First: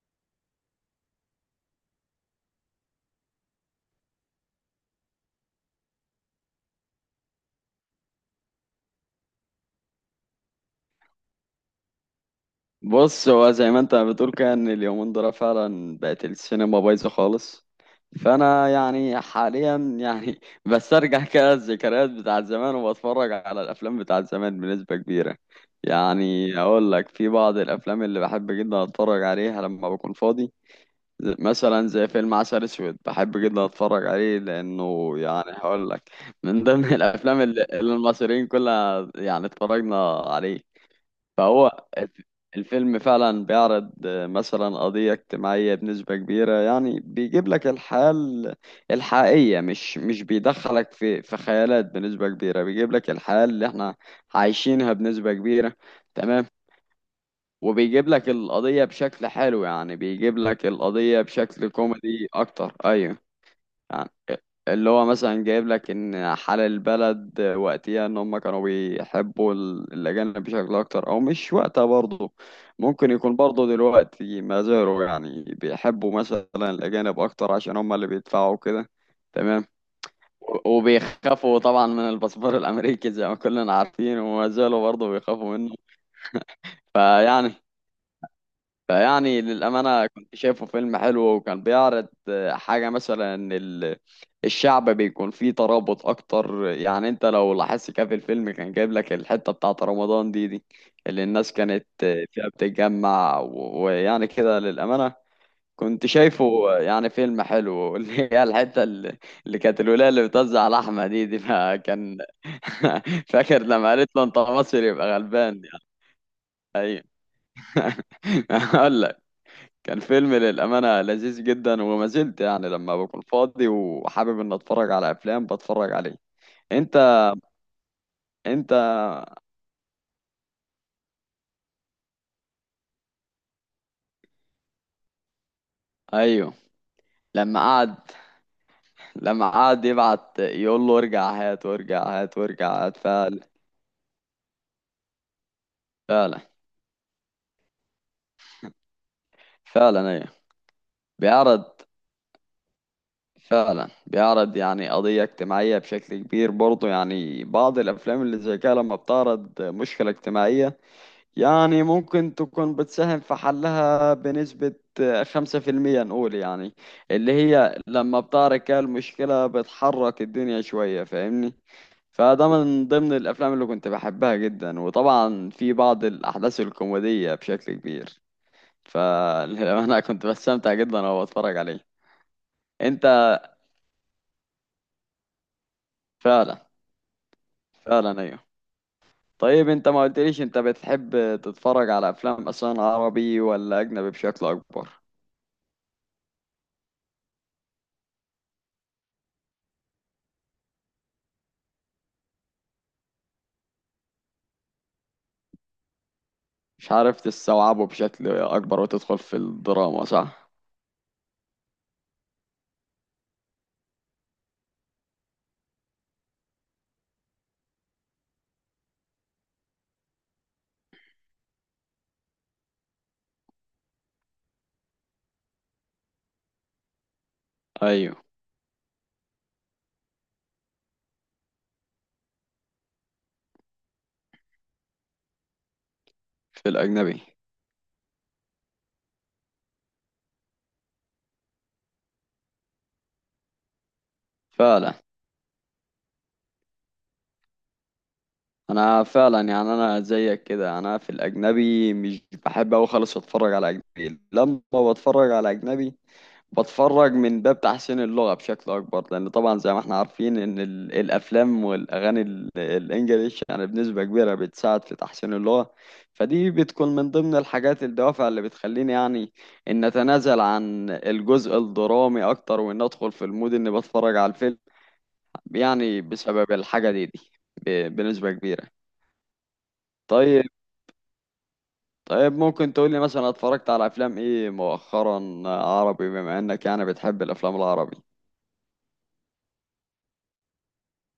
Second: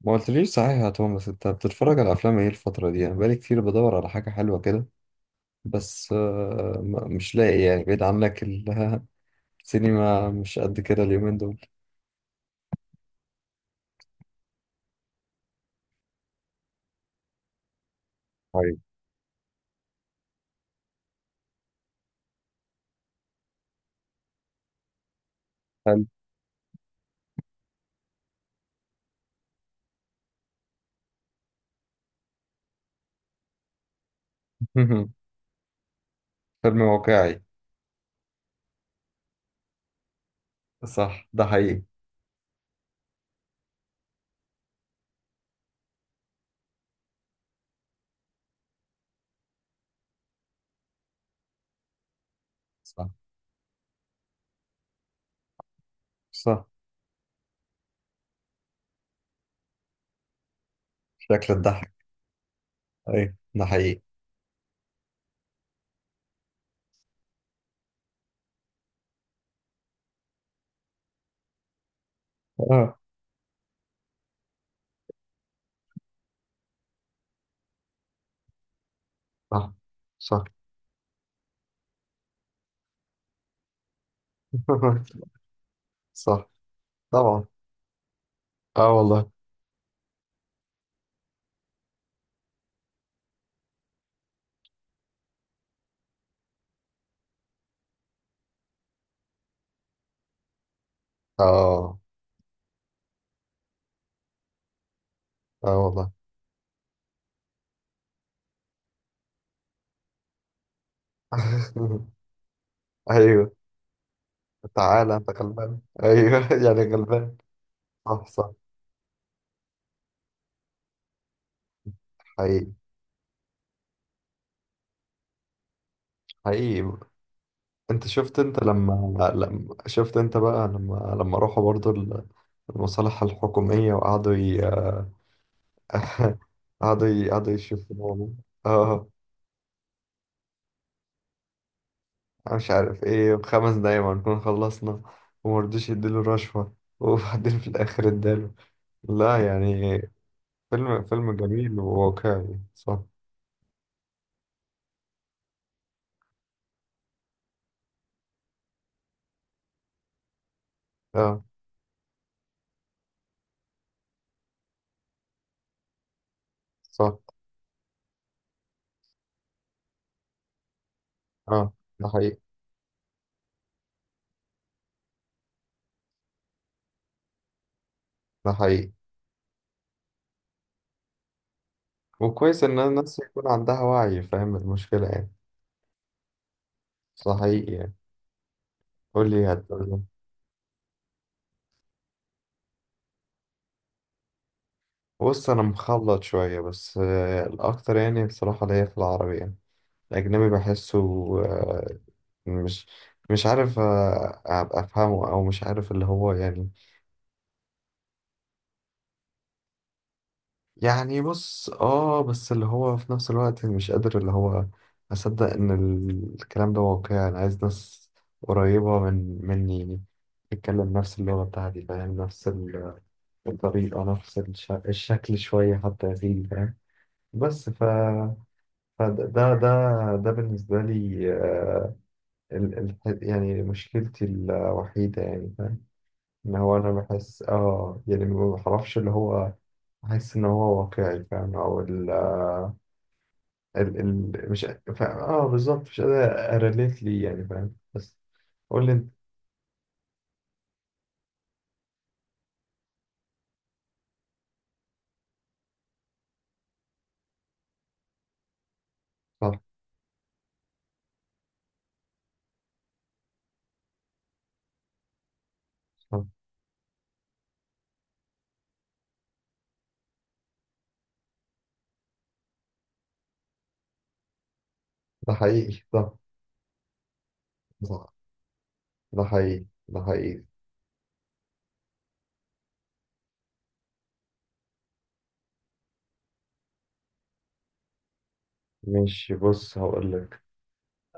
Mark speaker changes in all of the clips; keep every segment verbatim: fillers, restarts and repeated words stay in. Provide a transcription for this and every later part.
Speaker 1: ما قلتليش صحيح يا توماس، انت بتتفرج على افلام ايه الفترة دي؟ انا بقالي كتير بدور على حاجة حلوة كده. بس آه، ما- مش لاقي يعني، بعيد عنك ال- السينما مش قد كده اليومين دول.
Speaker 2: بص، هو زي ما انت بتقول كده ان اليومين دول فعلا بقت السينما بايظه خالص. فانا
Speaker 1: طيب.
Speaker 2: يعني حاليا يعني بسترجع كده الذكريات بتاعت زمان وبتفرج على الافلام بتاعت زمان بنسبه كبيره.
Speaker 1: حلو.
Speaker 2: يعني اقول لك في بعض الافلام اللي بحب جدا اتفرج عليها لما بكون فاضي. ز- مثلا زي فيلم عسل اسود بحب جدا اتفرج عليه لانه يعني هقول لك، من
Speaker 1: فيلم
Speaker 2: ضمن الافلام
Speaker 1: واقعي.
Speaker 2: اللي اللي المصريين كلها يعني اتفرجنا عليه.
Speaker 1: صح، ده حقيقي.
Speaker 2: فهو الف- الفيلم فعلا بيعرض آه، مثلا قضية اجتماعية بنسبة كبيرة. يعني بيجيب لك الحياة ال- الحقيقية، مش مش بيدخلك في في خيالات بنسبة كبيرة، بيجيب
Speaker 1: صح،
Speaker 2: لك الحياة اللي احنا عايشينها بنسبة كبيرة. تمام.
Speaker 1: صح.
Speaker 2: وبيجيب لك القضية بشكل حلو، يعني بيجيب لك القضية
Speaker 1: شكل
Speaker 2: بشكل
Speaker 1: الضحك.
Speaker 2: كوميدي أكتر، أيوه.
Speaker 1: ايوه، ده حقيقي.
Speaker 2: يعني اللي هو مثلا جايب لك ان حال البلد وقتها ان هم كانوا بيحبوا ال- الاجانب بشكل اكتر، او مش وقتها برضه
Speaker 1: اه،
Speaker 2: ممكن يكون برضه دلوقتي ما زالوا يعني بيحبوا مثلا الاجانب اكتر عشان هم اللي بيدفعوا كده. تمام.
Speaker 1: صح، صح.
Speaker 2: و- وبيخافوا طبعا من الباسبور الامريكي زي ما كلنا عارفين، وما زالوا برضه بيخافوا منه.
Speaker 1: صح، طبعا.
Speaker 2: فيعني
Speaker 1: اه والله.
Speaker 2: فيعني للأمانة كنت شايفه فيلم حلو، وكان بيعرض آه، حاجة، مثلا إن ال- الشعب بيكون فيه ترابط أكتر. يعني أنت لو لاحظت كده في الفيلم، كان جايب لك الحتة بتاعة رمضان دي دي اللي الناس كانت
Speaker 1: اه.
Speaker 2: آه، فيها بتتجمع و- ويعني كده للأمانة
Speaker 1: اه
Speaker 2: كنت
Speaker 1: والله.
Speaker 2: شايفه آه، يعني فيلم حلو. اللي هي الحتة اللي اللي كانت الولاية اللي بتوزع لحمة دي دي فكان
Speaker 1: ايوه.
Speaker 2: فاكر لما قالت له أنت مصري يبقى
Speaker 1: تعالى انت
Speaker 2: غلبان،
Speaker 1: غلبان،
Speaker 2: يعني.
Speaker 1: ايوه، يعني
Speaker 2: أيوه.
Speaker 1: غلبان. صح، صح.
Speaker 2: أقول لك كان فيلم للأمانة لذيذ جدا، وما زلت
Speaker 1: حقيقي،
Speaker 2: يعني لما بكون فاضي وحابب إن أتفرج على أفلام بتفرج عليه.
Speaker 1: حقيقي.
Speaker 2: أنت.
Speaker 1: انت شفت، انت
Speaker 2: أنت.
Speaker 1: لما لما شفت، انت بقى لما لما راحوا برضو ال- المصالح الحكومية، وقعدوا ي...
Speaker 2: أيوه.
Speaker 1: قعدوا ي... قعدوا
Speaker 2: لما قعد
Speaker 1: يشوفوا. اه.
Speaker 2: لما قعد يبعت يقول له ارجع هات وارجع هات
Speaker 1: انا مش
Speaker 2: وارجع هات،
Speaker 1: عارف ايه،
Speaker 2: فعلا.
Speaker 1: بخمس دقايق ما نكون خلصنا. ومرضوش يديله
Speaker 2: فعلا.
Speaker 1: رشوة. وبعدين في الاخر اداله. لا يعني،
Speaker 2: فعلا، أيوه.
Speaker 1: فيلم فيلم
Speaker 2: بيعرض،
Speaker 1: جميل وواقعي، صح.
Speaker 2: فعلا بيعرض يعني قضية اجتماعية بشكل كبير برضه. يعني بعض الأفلام اللي زي كده لما بتعرض مشكلة اجتماعية،
Speaker 1: اه،
Speaker 2: يعني ممكن تكون بتساهم في حلها بنسبة خمسة في المية نقول، يعني
Speaker 1: صح.
Speaker 2: اللي هي لما بتعرف كده المشكلة بتحرك الدنيا شوية، فاهمني.
Speaker 1: اه، ده حقيقي،
Speaker 2: فده من ضمن الأفلام اللي كنت بحبها جدا، وطبعا في بعض الأحداث الكوميدية بشكل كبير.
Speaker 1: ده حقيقي.
Speaker 2: فأنا كنت بستمتع جدا وأنا بتفرج عليه.
Speaker 1: وكويس ان الناس
Speaker 2: أنت.
Speaker 1: يكون عندها وعي، فاهم المشكلة يعني.
Speaker 2: فعلا.
Speaker 1: صحيح يعني.
Speaker 2: فعلا، أيوه.
Speaker 1: قول لي،
Speaker 2: طيب أنت
Speaker 1: هتقول لي.
Speaker 2: ما قلتليش أنت بتحب تتفرج على أفلام أصلا عربي ولا أجنبي بشكل أكبر؟
Speaker 1: بص، انا مخلط شويه، بس آه، الاكتر يعني بصراحه اللي هي في العربي يعني. الاجنبي بحسه آه، مش مش عارف آه، ابقى افهمه او مش عارف اللي هو يعني.
Speaker 2: مش عارف تستوعبه بشكل أكبر وتدخل في الدراما صح؟
Speaker 1: يعني بص، اه، بس اللي هو في نفس الوقت مش قادر اللي هو اصدق ان ال- الكلام ده واقعي. انا عايز ناس قريبه من مني يعني، تتكلم نفس اللغه بتاعتي، فاهم نفس ال- الطريقه، نفس الش- الشكل شويه حتى، يا سيدي فاهم. بس ف
Speaker 2: أيوه،
Speaker 1: فده ده ده ده بالنسبة لي آه، ال ال يعني مشكلتي الوحيدة، يعني فاهم إن
Speaker 2: في
Speaker 1: هو أنا
Speaker 2: الأجنبي.
Speaker 1: بحس، آه يعني ما بعرفش اللي هو. بحس إن هو واقعي، فاهم؟ أو ال آه، ال ال مش
Speaker 2: فعلا.
Speaker 1: فاهم، آه بالظبط. مش قادر أريليت ليه، يعني فاهم. بس قول لي
Speaker 2: أنا
Speaker 1: أنت.
Speaker 2: فعلا يعني أنا زيك كده، أنا في الأجنبي مش بحب أوي خالص أتفرج على أجنبي. لما بتفرج على أجنبي، بتفرج من باب تحسين اللغة بشكل أكبر، لأن طبعا
Speaker 1: صح،
Speaker 2: زي ما احنا عارفين إن ال- الأفلام والأغاني ال- الإنجليش يعني بنسبة كبيرة بتساعد في تحسين اللغة.
Speaker 1: صح.
Speaker 2: فدي بتكون من ضمن الحاجات الدوافع اللي بتخليني يعني إن أتنازل عن الجزء الدرامي أكتر، وإن أدخل في المود إني بتفرج على الفيلم،
Speaker 1: ده حقيقي.
Speaker 2: يعني
Speaker 1: صح،
Speaker 2: بسبب الحاجة دي دي، ب-
Speaker 1: صح.
Speaker 2: بنسبة كبيرة.
Speaker 1: ده حقيقي، ده حقيقي.
Speaker 2: طيب. طيب ممكن تقولي مثلا اتفرجت على أفلام إيه مؤخرا عربي، بما إنك يعني بتحب الأفلام العربي؟
Speaker 1: ماشي، بص هقول لك.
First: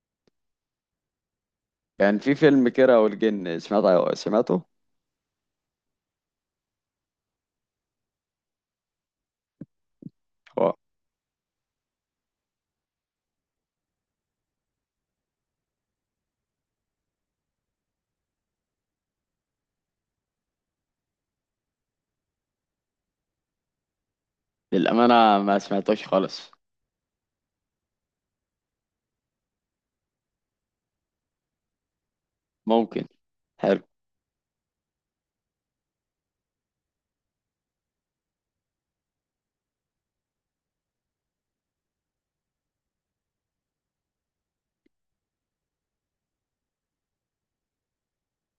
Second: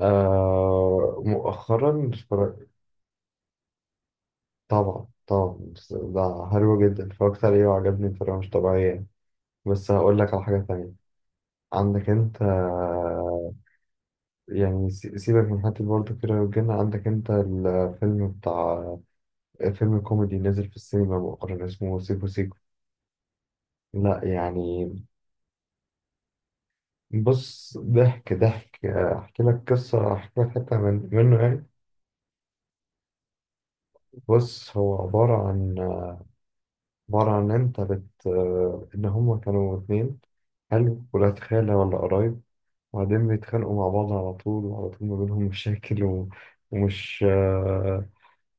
Speaker 1: آه مؤخرا
Speaker 2: كان في
Speaker 1: اتفرج-
Speaker 2: فيلم كيرة والجن، سمعت سمعته؟
Speaker 1: طبعا، طبعا. بس ده حلو جدا، اتفرجت عليه وعجبني بطريقة مش طبيعية يعني. بس هقول لك على حاجة
Speaker 2: هو
Speaker 1: تانية. عندك انت آه، يعني سي- سيبك من حتة برضه كده والجن، عندك انت الفيلم بتاع فيلم كوميدي نزل في السينما مؤخرا، اسمه سيكو سيكو. لا يعني.
Speaker 2: للأمانة ما سمعتوش خالص.
Speaker 1: بص، ضحك ضحك آه، احكي لك قصة، احكي لك حتة من منه يعني.
Speaker 2: ممكن. حلو.
Speaker 1: بص، هو عبارة عن عبارة عن انت بت آه، ان هما كانوا اتنين. حلو. ولاد خالة ولا قرايب. وبعدين بيتخانقوا مع بعض على طول، وعلى طول ما بينهم مشاكل و... ومش آه،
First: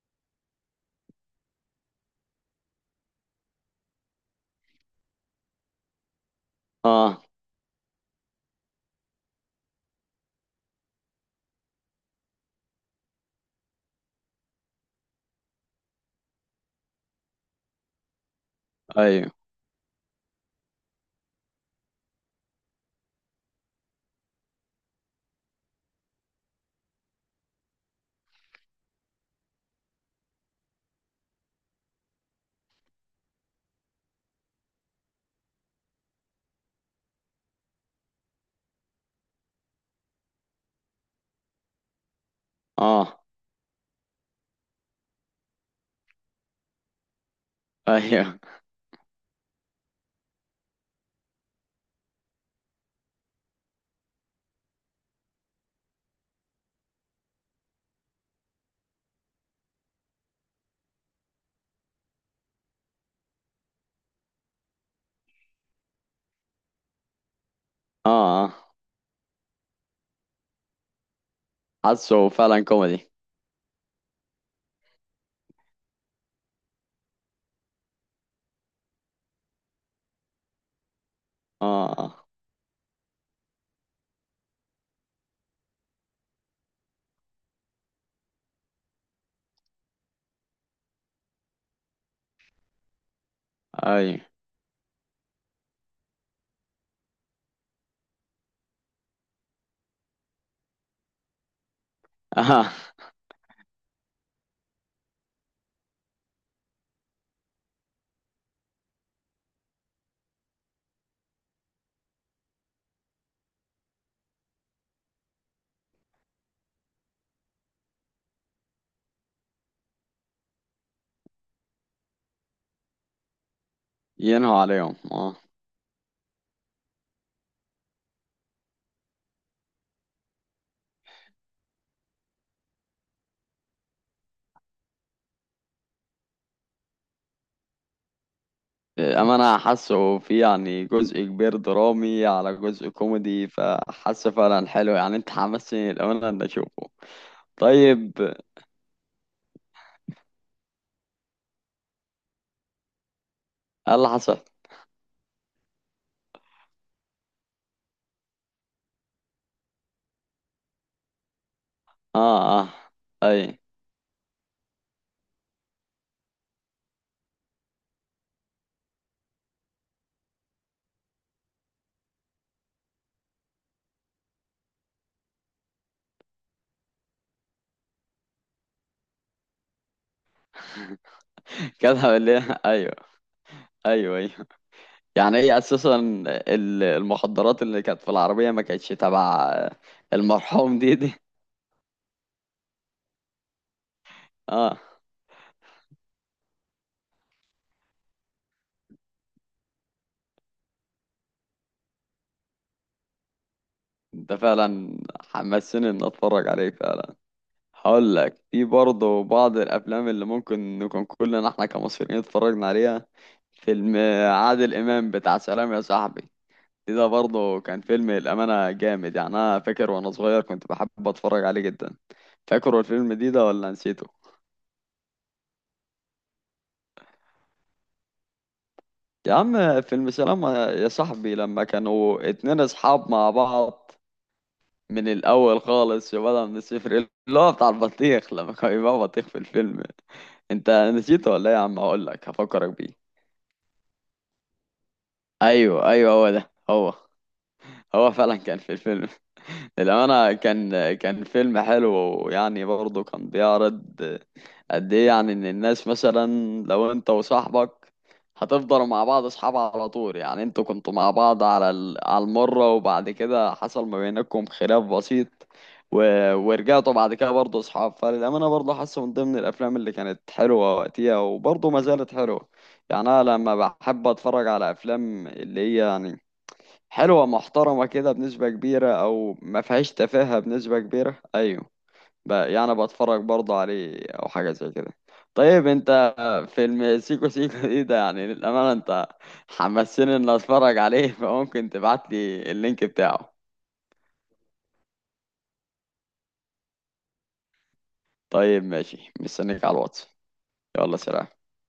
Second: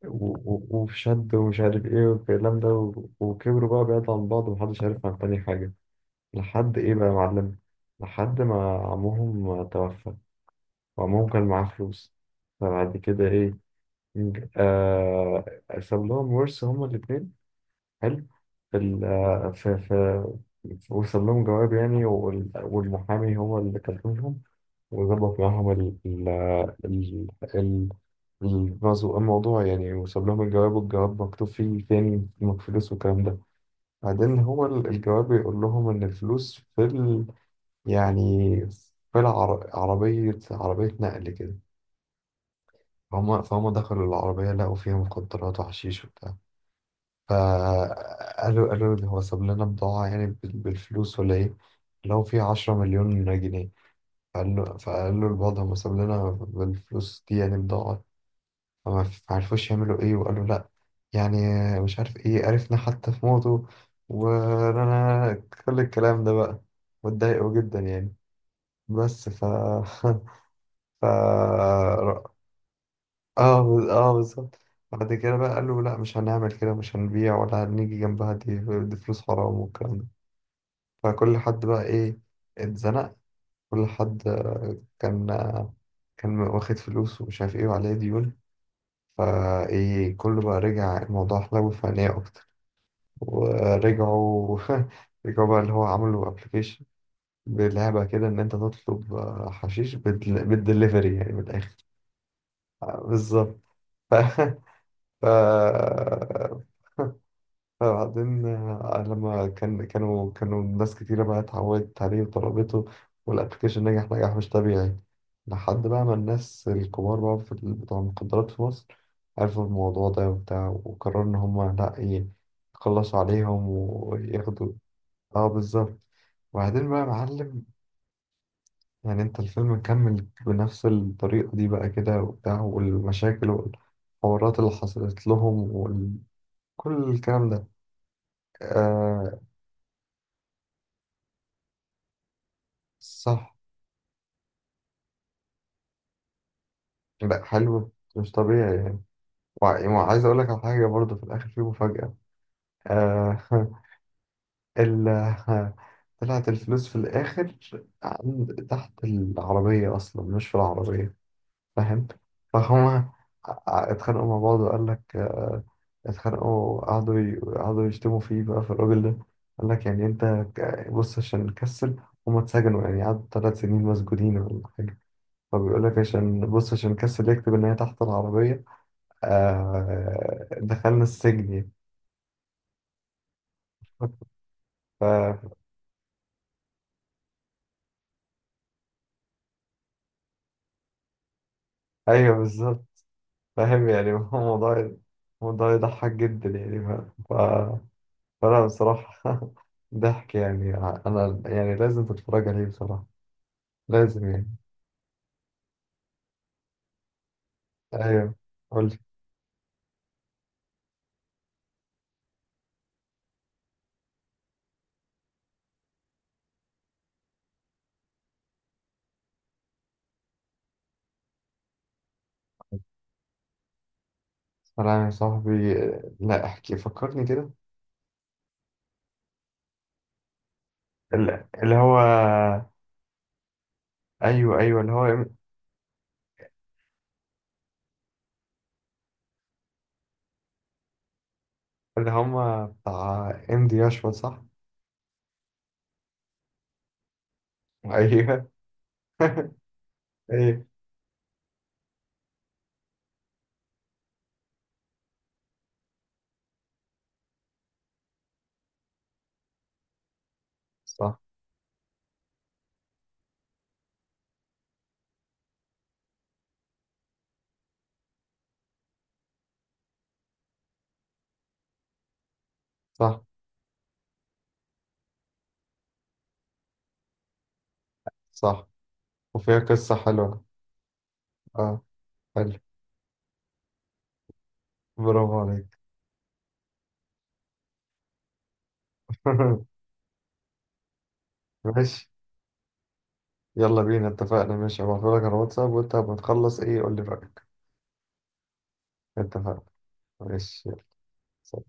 Speaker 1: و... و... وفي شد ومش عارف ايه والكلام ده، و... وكبروا بقى بعيد عن بعض، ومحدش عارف عن تاني حاجة. لحد ايه بقى يا
Speaker 2: اه.
Speaker 1: معلم، لحد ما عمهم توفى. وعمهم كان معاه فلوس. فبعد كده ايه؟ نج- آه... ساب لهم ورث هما الاتنين. حلو. في ال...
Speaker 2: ايوه.
Speaker 1: آه، في في وصل لهم جواب يعني، وال... والمحامي هو اللي كلمهم. وظبط معاهم ال ال ال ال الرزق الموضوع يعني. وساب لهم الجواب، والجواب مكتوب فيه فين الفلوس والكلام ده. بعدين هو ال- الجواب يقول لهم إن الفلوس في ال يعني في العر- عربية، عربية نقل كده.
Speaker 2: اه.
Speaker 1: فهم فهم دخلوا العربية لقوا فيها مخدرات وحشيش وبتاع.
Speaker 2: ايوه.
Speaker 1: فقالوا قالوا ده هو ساب لنا بضاعة يعني، بال- بالفلوس ولا إيه؟ لو في عشرة مليون جنيه. فقال له فقال له الوضع، ما ساب لنا بالفلوس دي، يعني بضاعة. فما عرفوش يعملوا ايه، وقالوا لا يعني، مش عارف ايه، عرفنا حتى في موته، وانا كل الكلام ده بقى. واتضايقوا جدا يعني.
Speaker 2: اه. اه.
Speaker 1: بس ف ف اه،
Speaker 2: حاسه فعلا كوميدي.
Speaker 1: اه بالظبط. بعد كده بقى قالوا لا، مش هنعمل كده، مش هنبيع ولا هنيجي جنبها دي. دي فلوس حرام والكلام ده. فكل حد بقى
Speaker 2: اه.
Speaker 1: ايه؟
Speaker 2: اه.
Speaker 1: اتزنق. كل حد كان كان واخد فلوس ومش عارف ايه وعليه ديون. فايه كله بقى؟ رجع الموضوع حلو فنية أكتر،
Speaker 2: ايوه.
Speaker 1: ورجعوا. رجعوا بقى، اللي هو عملوا ابلكيشن بلعبة كده، ان انت تطلب آه، حشيش بال- بالدليفري يعني من الاخر.
Speaker 2: اه.
Speaker 1: آه، بالظبط. ف... ف... فبعدين آه، لما كان كانوا كانوا ناس كتيرة بقى اتعودت عليه وطلبته. والابلكيشن نجح نجاح مش طبيعي، لحد بقى ما الناس الكبار بقى في ال- بتوع المخدرات في مصر عرفوا الموضوع ده وبتاع، وقرروا إن هما لأ إيه، يخلصوا عليهم
Speaker 2: ينهوا
Speaker 1: وياخدوا.
Speaker 2: عليهم، اه.
Speaker 1: اه بالظبط. وبعدين بقى يا معلم، يعني انت الفيلم مكمل بنفس الطريقة دي بقى كده وبتاع، والمشاكل والحوارات اللي حصلت لهم وكل الكلام ده. آه
Speaker 2: للأمانة حاسه في يعني جزء كبير درامي على جزء كوميدي،
Speaker 1: صح.
Speaker 2: فحاسه فعلا حلو. يعني انت حمسني للأمانة ان اشوفه.
Speaker 1: لا، حلو
Speaker 2: طيب
Speaker 1: مش
Speaker 2: ايه
Speaker 1: طبيعي يعني. وع- وعايز اقول لك على حاجة برضه، في الاخر في مفاجأة. آه
Speaker 2: اللي حصل؟
Speaker 1: ال طلعت الفلوس في الاخر، عند تحت العربية اصلا، مش في العربية، فاهم؟
Speaker 2: اه. اه.
Speaker 1: فهما
Speaker 2: ايوه.
Speaker 1: ع- اتخانقوا مع بعض، وقال لك آه، اتخانقوا، قعدوا ي- قعدوا يشتموا فيه بقى في الراجل ده. قال لك يعني انت ك- بص عشان نكسل، هما اتسجنوا يعني، قعدوا ثلاث سنين مسجونين ولا حاجة. فبيقول لك عشان بص، عشان كسل يكتب ان هي تحت العربية، آه دخلنا السجن يعني.
Speaker 2: كده ليه؟ ايوه. ايوه. ايوه. يعني
Speaker 1: ف...
Speaker 2: هي اساسا ال- المخدرات اللي كانت في العربيه ما كانتش تبع المرحوم دي دي.
Speaker 1: ايوه بالظبط. فاهم يعني. هو
Speaker 2: اه.
Speaker 1: موضوع موضوع يضحك جدا يعني. ف... ف... فلا بصراحة. ضحك يعني. أنا يعني لازم تتفرج عليه بصراحة، لازم
Speaker 2: ده
Speaker 1: يعني.
Speaker 2: فعلا حمسني ان اتفرج عليه فعلا. هقول
Speaker 1: أيوه،
Speaker 2: لك في
Speaker 1: قول لي.
Speaker 2: برضه بعض الافلام اللي ممكن نكون كلنا احنا كمصريين اتفرجنا عليها. فيلم عادل امام بتاع سلام يا صاحبي، دي ده برضه كان فيلم الامانه جامد يعني. انا فاكر وانا صغير كنت بحب اتفرج عليه جدا. فاكر الفيلم دي ده ولا نسيته؟
Speaker 1: سلام يا صاحبي. لا، احكي فكرني كده.
Speaker 2: يا عم فيلم سلام يا صاحبي،
Speaker 1: ال-
Speaker 2: لما
Speaker 1: اللي هو،
Speaker 2: كانوا اتنين اصحاب مع بعض
Speaker 1: أيوه، أيوه، اللي
Speaker 2: من
Speaker 1: هو
Speaker 2: الاول خالص، بدل من الصفر، اللي هو بتاع البطيخ لما كان يبقى بطيخ في الفيلم. انت نسيته ولا ايه يا عم؟ هقول
Speaker 1: اللي
Speaker 2: لك
Speaker 1: هما
Speaker 2: هفكرك بيه.
Speaker 1: بتاع إم دي أشوا، صح؟
Speaker 2: ايوه ايوه، هو ده هو. هو فعلا
Speaker 1: أيوه.
Speaker 2: كان في الفيلم. للأمانة،
Speaker 1: أيوه،
Speaker 2: كان كان فيلم حلو. ويعني برضه كان بيعرض قد ايه يعني ان الناس مثلا، لو انت وصاحبك هتفضلوا مع بعض اصحاب على طول. يعني انتوا كنتوا مع
Speaker 1: صح،
Speaker 2: بعض على ال- على المرة، وبعد كده حصل ما بينكم خلاف بسيط و... ورجعتوا بعد كده برضه اصحاب. فللأمانة برضه حاسه من ضمن الافلام اللي كانت حلوة وقتها، وبرضه ما زالت حلوة. يعني انا
Speaker 1: صح،
Speaker 2: لما بحب اتفرج على افلام اللي هي يعني حلوة محترمة كده بنسبة
Speaker 1: صح.
Speaker 2: كبيرة، او
Speaker 1: وفيها
Speaker 2: ما فيهاش
Speaker 1: قصة
Speaker 2: تفاهة
Speaker 1: حلوة.
Speaker 2: بنسبة كبيرة. ايوه،
Speaker 1: أه.
Speaker 2: بقى
Speaker 1: حلو،
Speaker 2: يعني بتفرج برضه عليه او حاجه زي كده.
Speaker 1: برافو عليك.
Speaker 2: طيب انت. فيلم سيكو سيكو دي ده يعني للامانه انت حمسني ان اتفرج عليه، فممكن تبعت
Speaker 1: ماشي،
Speaker 2: لي اللينك بتاعه؟
Speaker 1: يلا بينا، اتفقنا. ماشي، هبعتلك على الواتساب، وأنت لما تخلص إيه قول لي رأيك.
Speaker 2: طيب ماشي
Speaker 1: اتفقنا،
Speaker 2: مستنيك على الواتس.
Speaker 1: ماشي،
Speaker 2: يلا سلام.
Speaker 1: يلا.